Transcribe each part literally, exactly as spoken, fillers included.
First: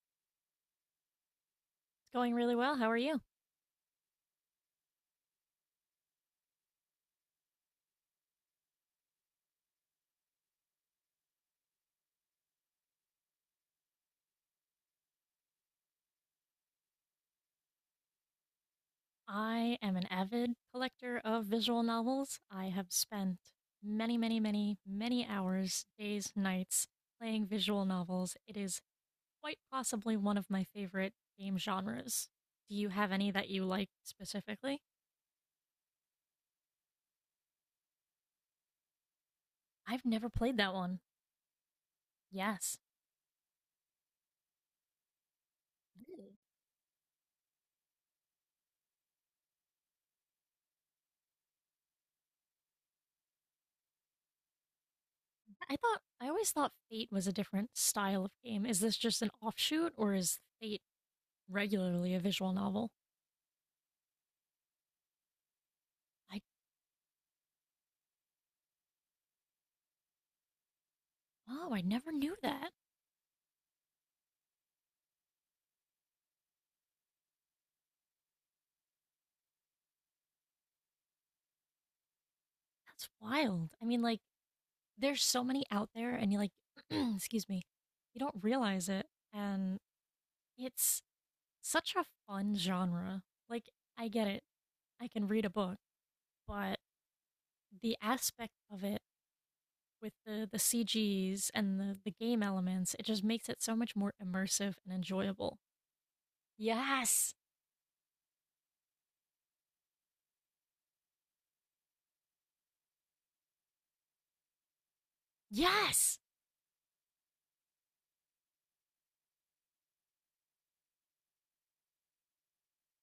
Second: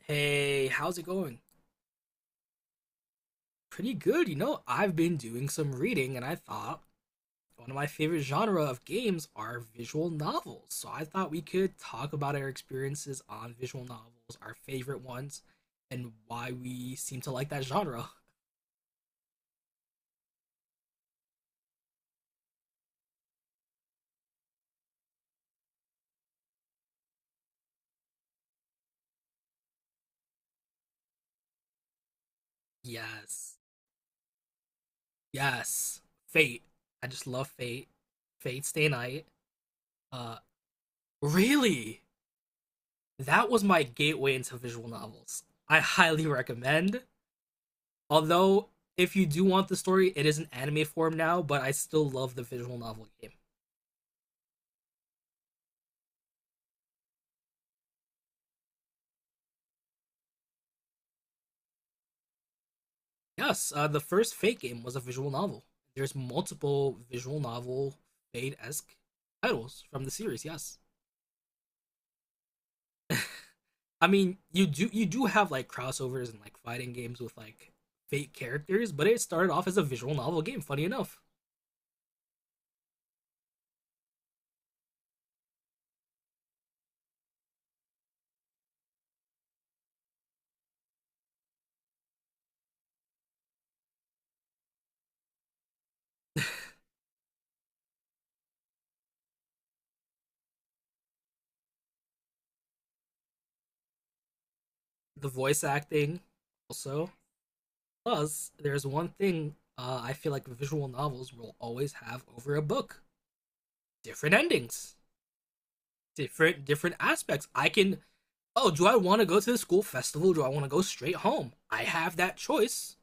Hey, how's it going? It's going really well. How are you? Pretty good, you know. I've been doing some reading and I thought one of my favorite genre of games are visual novels. So I thought we could talk about our experiences on visual novels, our favorite ones, and why we seem to like that genre. I am an avid collector of visual novels. I have spent many, many, many, many hours, days, nights playing visual novels. It is quite possibly one of my favorite game genres. Do you have any that Yes. you like specifically? Yes. Fate. I just love Fate. Fate Stay Night. I've never Uh played that one. Really? Yes. That was my gateway into visual novels. I highly Really? recommend. Although, if you do want the story, it is an anime form now, but I still love the visual novel game. I thought, I always thought Fate was a different style of game. Is this just an offshoot or is Fate regularly a visual novel? Yes, uh, the first Fate game was a visual novel. There's I, multiple visual novel Fate esque titles from the series. Yes, oh, I never knew that. I mean you do you do have like crossovers and like fighting games with like Fate characters, but it started off as a visual novel game. Funny enough, That's wild. I mean, like, there's so many out there, and you like, excuse me, you don't realize it. And it's such a fun genre. Like, I get it. I can read a book, but the aspect of it with the, the C Gs and the, the game elements, it just makes it so much more immersive and the enjoyable. voice acting also. Yes. Plus, there's one thing uh, I feel like visual novels will always have over a book: different endings. Yes. different different aspects. I can— oh, do I want to go to the school festival? Do I want to go straight home? I have that choice,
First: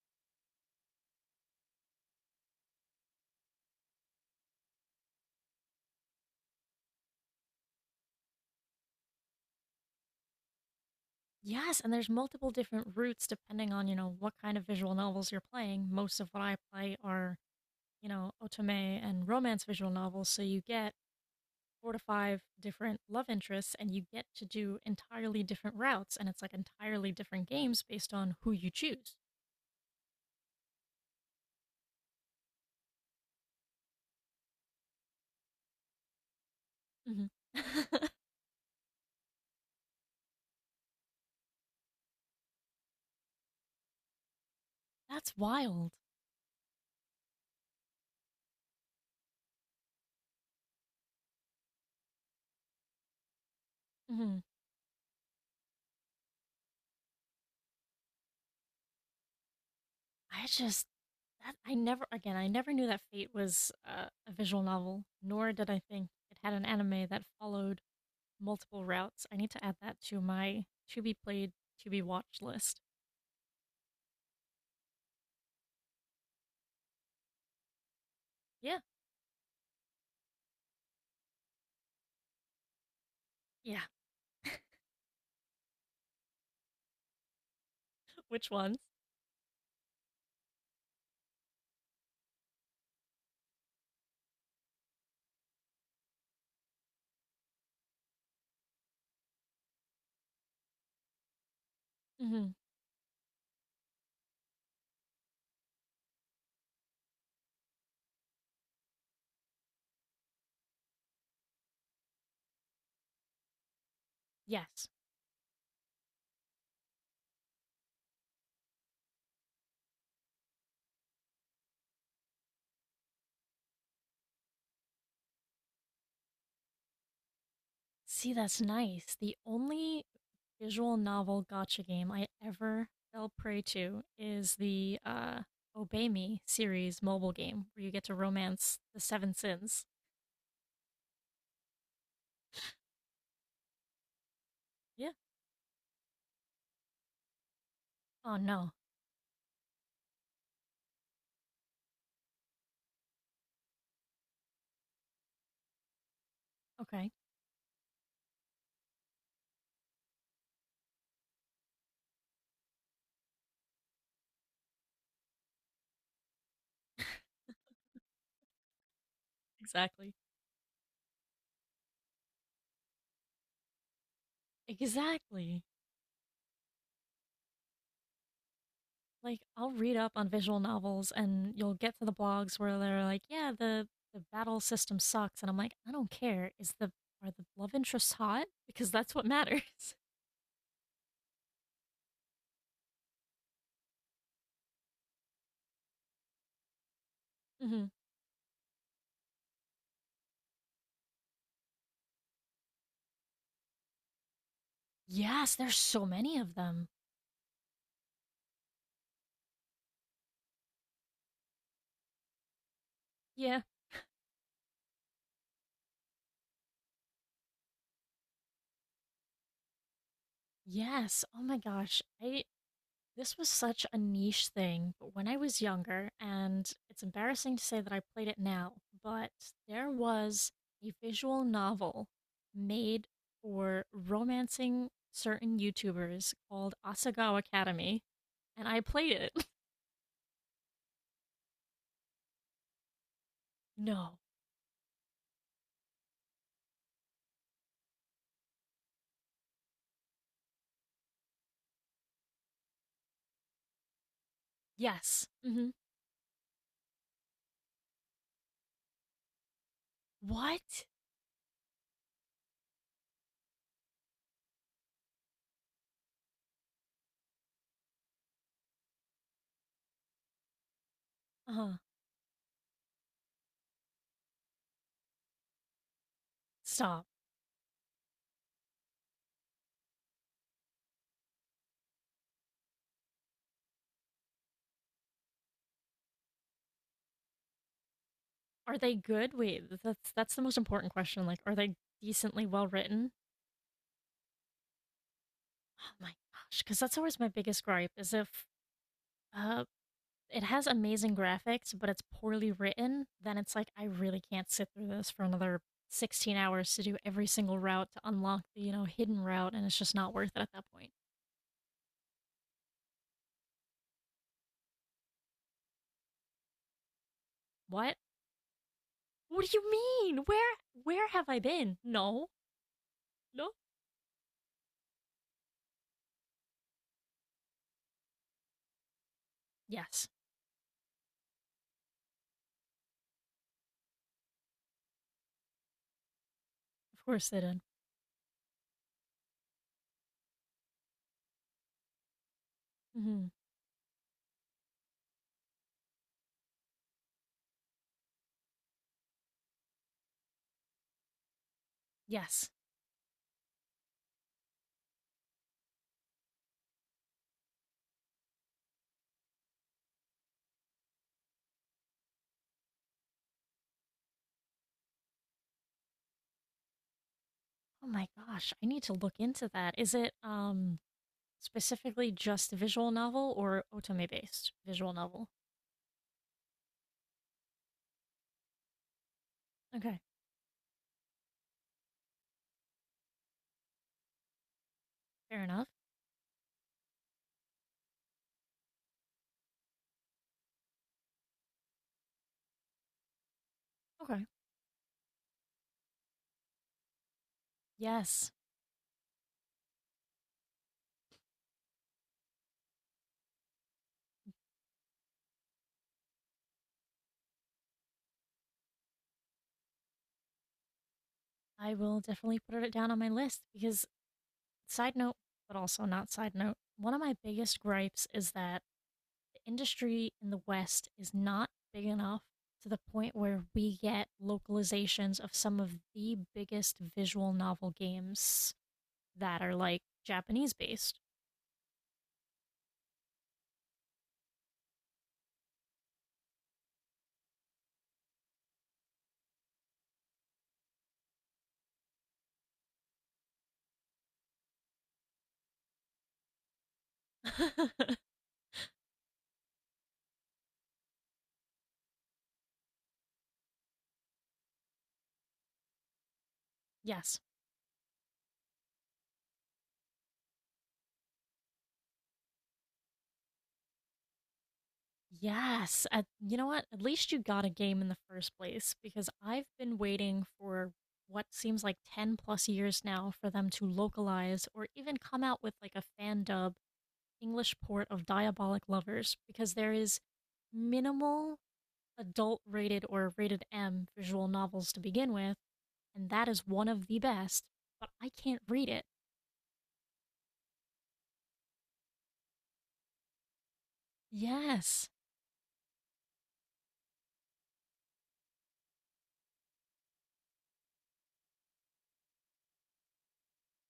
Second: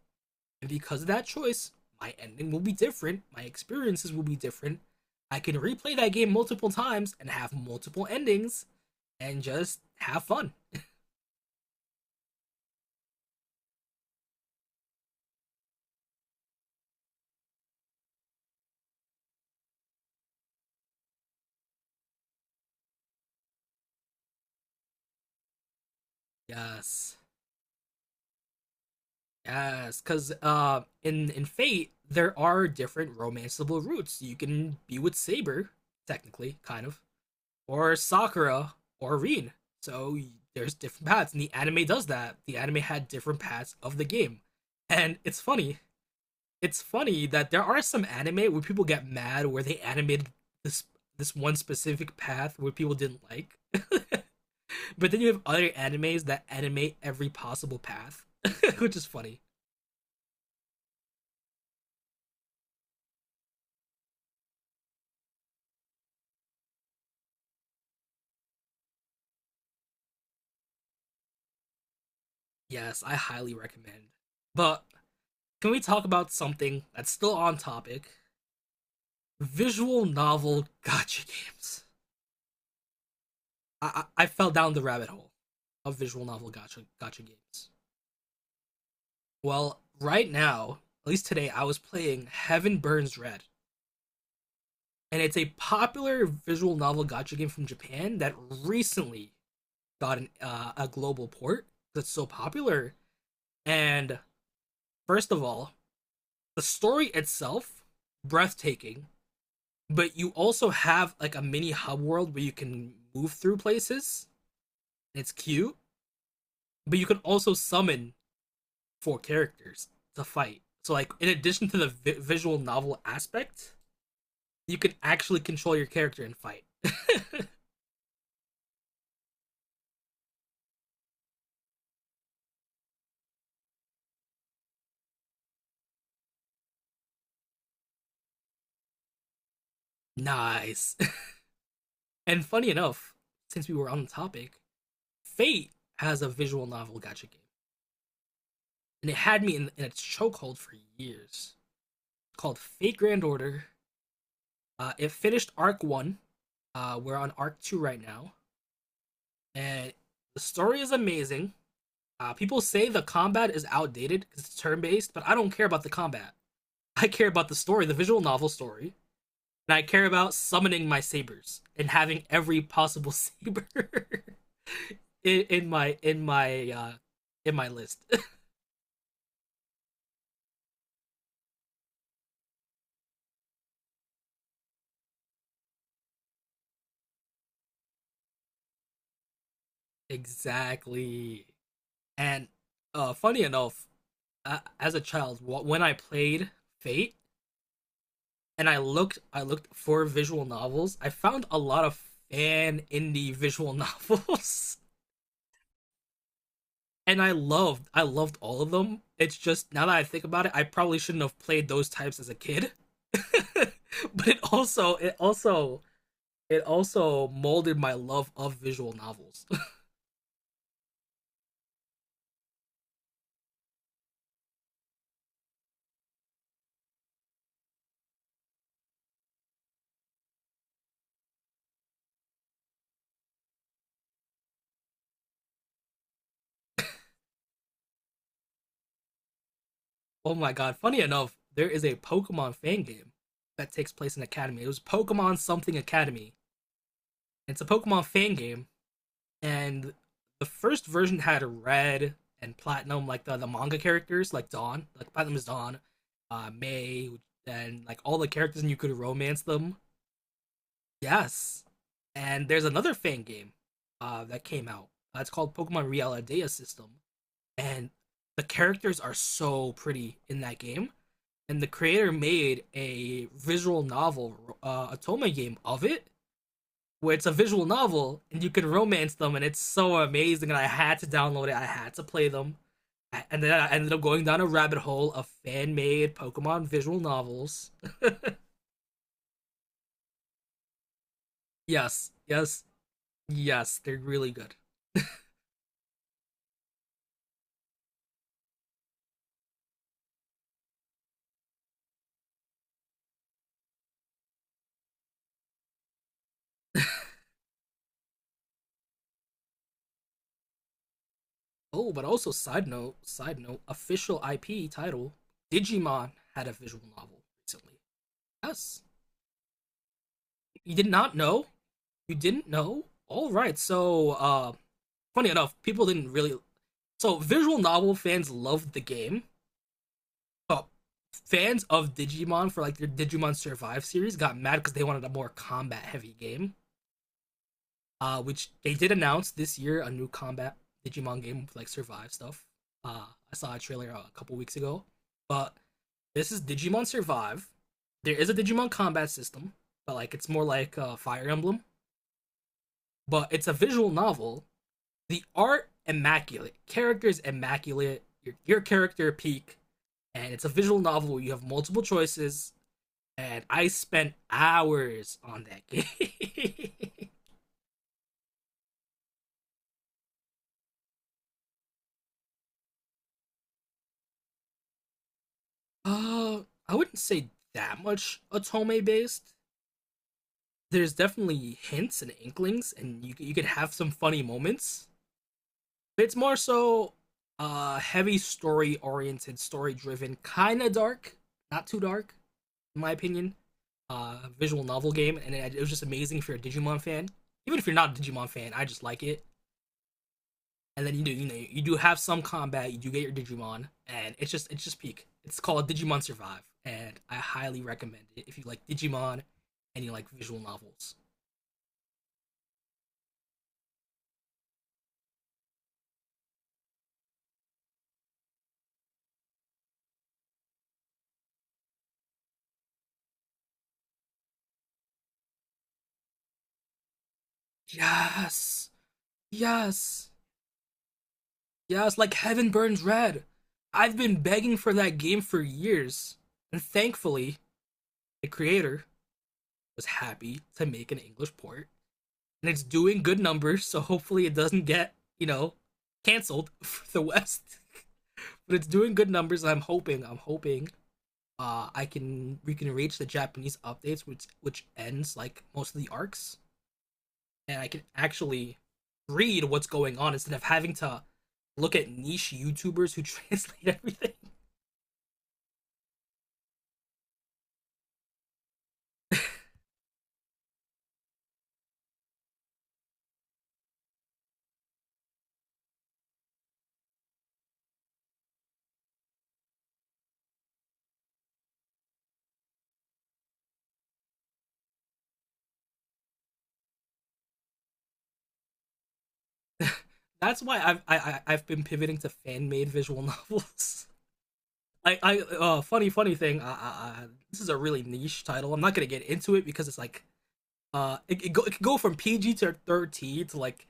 and because of that choice, my ending will be different. My experiences will be different. I can replay that game multiple times and have multiple endings and just have fun. Yes. And there's multiple different routes depending on, you know, what kind of visual novels you're playing. Most of what I play are you know, otome and romance visual novels, so you get four to five different love interests and you get to do entirely different routes and it's like entirely Yes. different games based on who you choose. Yes, because uh, in in Fate there are different romanceable routes. You can be with Saber, technically, kind of. Hmm. Or Sakura or Reen. So there's different paths, and the anime does that. The anime had different paths of the game, and That's it's funny. wild. It's funny that there are some anime where people get mad where they animated this this one specific path where people didn't like, Hmm. but then you have other animes that animate every possible path, which is funny. I just that I never again I never knew that Fate was uh, a visual novel, nor did I think it had an anime that followed multiple routes. I need to add that to my to be played to be watched list. Yes, I highly recommend. But can we talk about something that's still on topic? Yeah, Visual novel gotcha games. yeah. I, I fell down the rabbit hole of visual novel gotcha gotcha games. Which ones? Well, right now, at least today, I was playing Heaven Burns Red, and it's a popular visual novel gotcha game from Japan that recently got an, uh, a global port that's so Hmm. popular. And first of all, the story itself breathtaking, but you also have like a mini hub world where you can move through places. Yes. It's cute, but you can also summon four characters to fight. So like in addition to the vi- visual novel aspect, you can actually control your character and fight. See, that's nice. The only visual novel gotcha game I ever fell prey to is the uh, Obey Me series mobile game where you get to romance the seven sins. Nice. And funny enough, since we were on the topic, Yeah. Fate has a visual novel gacha game, Oh, no. and it had me in, in its chokehold for years. Called Fate Grand Order. Uh, it finished arc one. Uh, Okay. We're on arc two right now, and the story is amazing. Uh, people say the combat is outdated because it's turn based, but I don't care about the combat. I care about the story, the visual novel story, and I care Exactly. about summoning my sabers and having every possible saber in, Exactly. in my in my uh in my list. Like, I'll read up on visual novels and you'll get to the blogs where they're like, yeah, the, the battle system sucks. And I'm like, I don't care. Is the, are the love interests hot? Because that's what matters. Exactly. And uh funny enough, uh, as a child, when I played Fate Hmm. and I looked I looked for visual novels, I found a lot of fan indie visual novels. Yes, there's so many of them. And I loved I loved all of them. It's just now that I think about it, I probably shouldn't have played those types as a kid. Yeah. But it also it also it also molded my love of visual novels. Yes. Oh my gosh. I This was such a niche thing, but when I was younger, and it's embarrassing to say that I played it now, but there was a visual novel made for romancing certain YouTubers called Asagawa Academy, and I played it. Oh my god, funny enough, there is a Pokemon fan game that takes place No. in Academy. It was Pokemon something Academy. It's a Pokemon fan game, and the first version had red and platinum, like the, the manga characters, like Dawn, like Yes. platinum is Hmm. Dawn, uh, May, and like all the characters, and you could romance them. What? Yes, and there's another fan game uh, that came out. Uh, it's called Pokemon Realidea System, and the characters are so pretty in that game. And the Uh, creator made a visual novel, uh, Atoma game of it, Stop. where it's a visual novel and you can romance them, and it's so amazing. And I had to download it. I had to play them, and then I ended up going down a rabbit hole of fan made Pokemon visual novels. Are they good? Wait, that's that's the most important question. Like, are they Yes, decently yes, well written? yes, they're really good. Oh my gosh, because that's always my biggest gripe is if Uh, it has amazing graphics, but it's poorly written. Then it's like I really can't sit through this for another sixteen hours to do every single route to unlock the, you know, hidden route and it's just not worth it at that point. Oh, but also side note, side note, official I P title, Digimon had a visual novel recently. What? Yes. What do you mean? Where You did where not have I know? been? You No. didn't know? No. Alright, so uh funny enough, people didn't really— so visual novel fans loved the game. Yes. Oh, fans of Digimon for like their Digimon Survive series got mad because they wanted a more combat heavy game. Of course they did. Uh, which they did announce this year a new combat Digimon game with like Survive stuff. Uh, Hmm. I saw a trailer uh, a couple weeks ago, but this is Digimon Survive. There is a Digimon combat system, but like it's more like a uh, Fire Emblem. Yes. But it's a visual novel. The art immaculate, characters immaculate. Your your character peak, and it's a visual novel. You have multiple choices and I spent hours on that game. Oh my gosh, I need to look into that. Is it um specifically just visual novel or otome based visual novel? uh, I wouldn't say that much Otome based. Okay. There's definitely hints and inklings, and you you could have some funny moments. Fair enough. But it's more so uh heavy story oriented, story driven, kind of dark, not too dark in my opinion. Uh, Okay. Visual novel game, and it, it was just amazing if you're a Digimon fan. Even if you're not a Digimon Yes. fan, I just like it. And then you do you know you do have some combat. You do get your Digimon, and it's just it's just peak. It's called Digimon Survive, and I highly recommend it if you like Digimon and you like visual novels. I will definitely put it down on my list because, side note, but also not side note, one of my biggest gripes is that the industry in the West is not big enough to the point where we get localizations of some of the biggest visual novel games Yes, that are like yes, Japanese based. yes. Like Heaven Burns Red. I've been begging for that game for years, and thankfully the creator was happy to make an English port, and it's doing good numbers. So hopefully it doesn't get, you know, canceled for the West. But it's doing good numbers. I'm hoping, I'm hoping uh, I can— we can reach the Japanese updates, which which ends like most of the arcs, Yes. and I can actually read what's going on instead of having to look at niche YouTubers who translate everything. Yes. At, you know what? At least you got a game in the first place because I've been waiting for what seems like ten plus years now for them to localize or even come out with like a fan dub English port of Diabolic Lovers because there is minimal adult rated or rated M visual novels to begin with, and that is one of the best, but I can't read it. That's why I've I, I, have been pivoting to fan made visual novels. Yes. I I uh funny funny thing. I, I, this is a really niche title. I'm not gonna get into it because it's like uh it, it, go, it can go from P G to thirteen to like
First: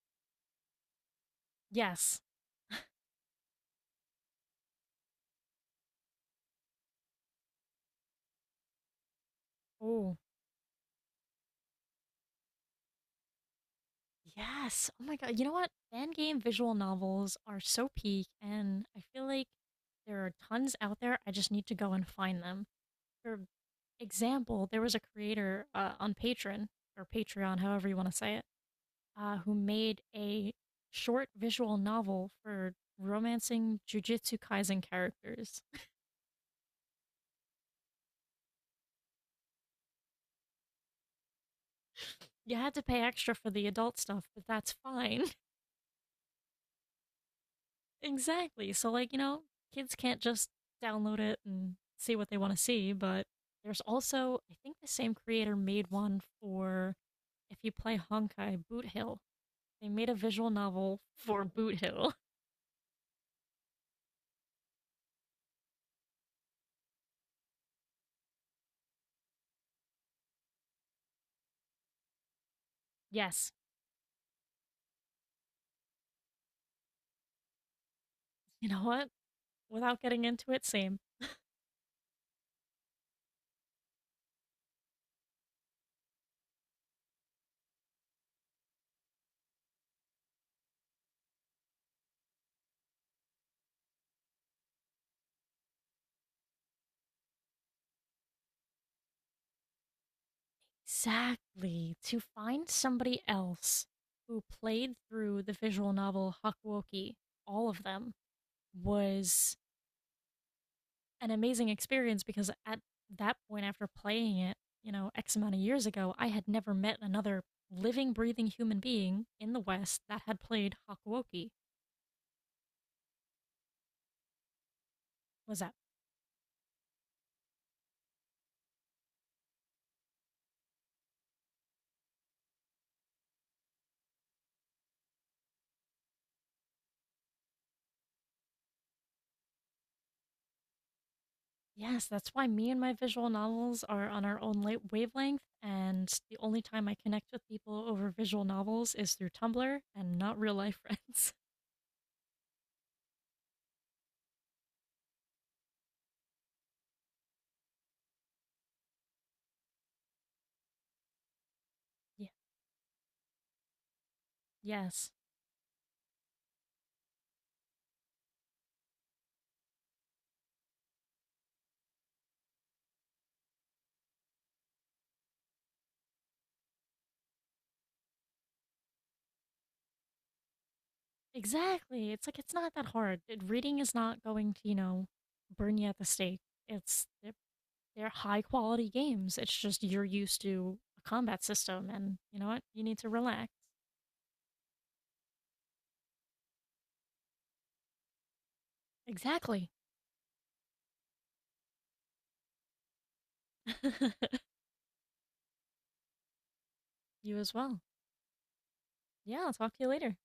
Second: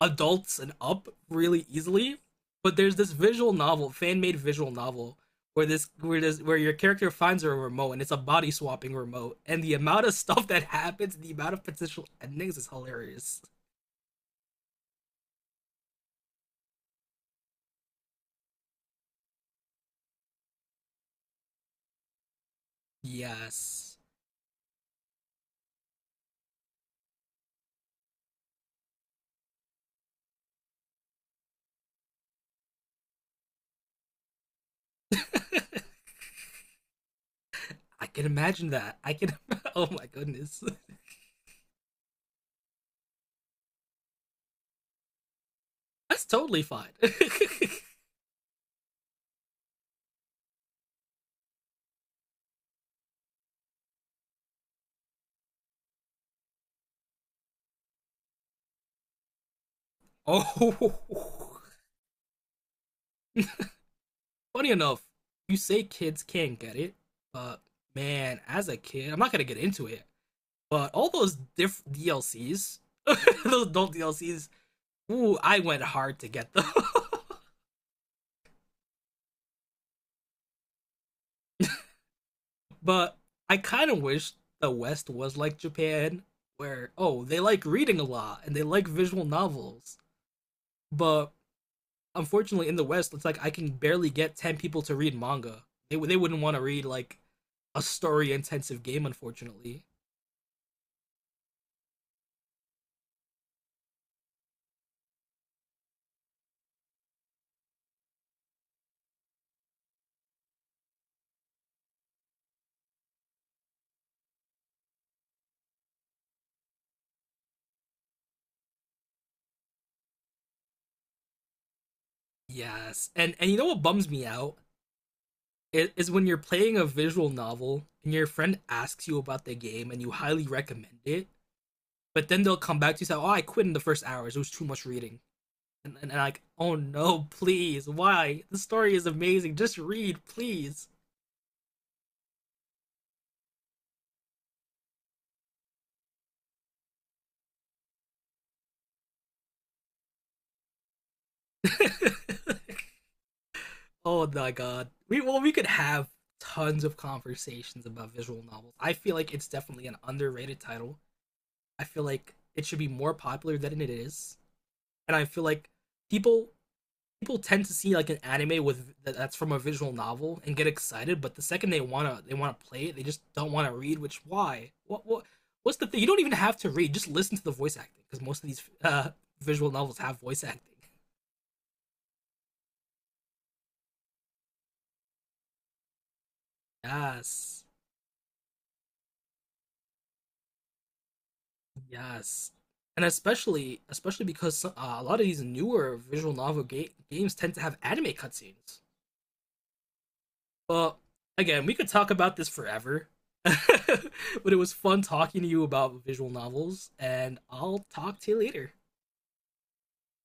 adults and up really easily. Yes. But there's this visual novel, fan made visual novel, where this where this where your character finds a remote and it's a body swapping remote, and the amount of Oh. stuff that happens, the amount of potential endings is hilarious. Yes. Oh my God. You know what? Fan game visual novels are so peak, and I feel like there are tons out there. I just need to go and find them. For Yes. example, there was a creator uh, on Patreon, or Patreon, however you want to say it, uh, who made a short visual novel for romancing Jujutsu Kaisen characters. I can imagine that. I can. Oh my goodness. You had to pay extra for the adult stuff, but that's fine. That's totally fine. Exactly. So, like, you know, kids can't just download it and see what they want to see, but there's also, I think the same creator made one for if you play Honkai Boot Hill. They made a visual novel for Oh. Boot Hill. Funny enough, you say kids can't get it, but man, as a kid, I'm not gonna get into it. But all those diff D L Cs, Yes. those adult D L Cs, ooh, I went hard to get them. You know what? Without getting into it, same. But I kind of wish the West was like Japan, where oh, they like reading a lot and they like visual novels. But unfortunately, in the West, it's like I can barely get ten people to read manga. They they wouldn't want to read like a story intensive game, unfortunately. Exactly. To find somebody else who played through the visual novel Hakuoki, all of them, was an amazing experience because at that point, after playing it, you know, X amount of years ago, I had never met another living, breathing human being in the West that had played Hakuoki. Yes, and and you know what bums me out Was that? is, when you're playing a visual novel and your friend asks you about the game and you highly recommend it, but then they'll come back to you and say, "Oh, I quit in the first hours. It was too much reading." And, and, and like, "Oh no, please, why? The story is amazing. Just read, please." Yes, that's why me and my visual novels are on our own la- wavelength, and the only time I connect with people over visual novels is through Tumblr and not real life friends. Oh my god. We— well, we could have tons of conversations about visual novels. I feel like it's definitely an underrated title. I feel Yeah. like it should be more popular than it is. Yes. And I feel like people people tend to see like an anime with that's from a visual novel and get excited, but the second they wanna they wanna play it, they just don't wanna read. Which why? What what what's the thing? You don't even have to read. Just listen to the voice acting because most of these uh, visual novels have voice acting. Exactly. It's like it's not that hard. It- reading is not going to, you know, burn you at the stake. It's Yes, They're high quality games. It's just you're used to a combat system, and you know yes, what? You need and to relax. especially especially because uh, a lot of these newer visual novel ga- games tend to have anime cutscenes. Exactly. Well, again, we could talk about this forever, but it was fun talking to you about visual novels, You and as well. I'll talk to you later. Yeah, I'll talk to you later.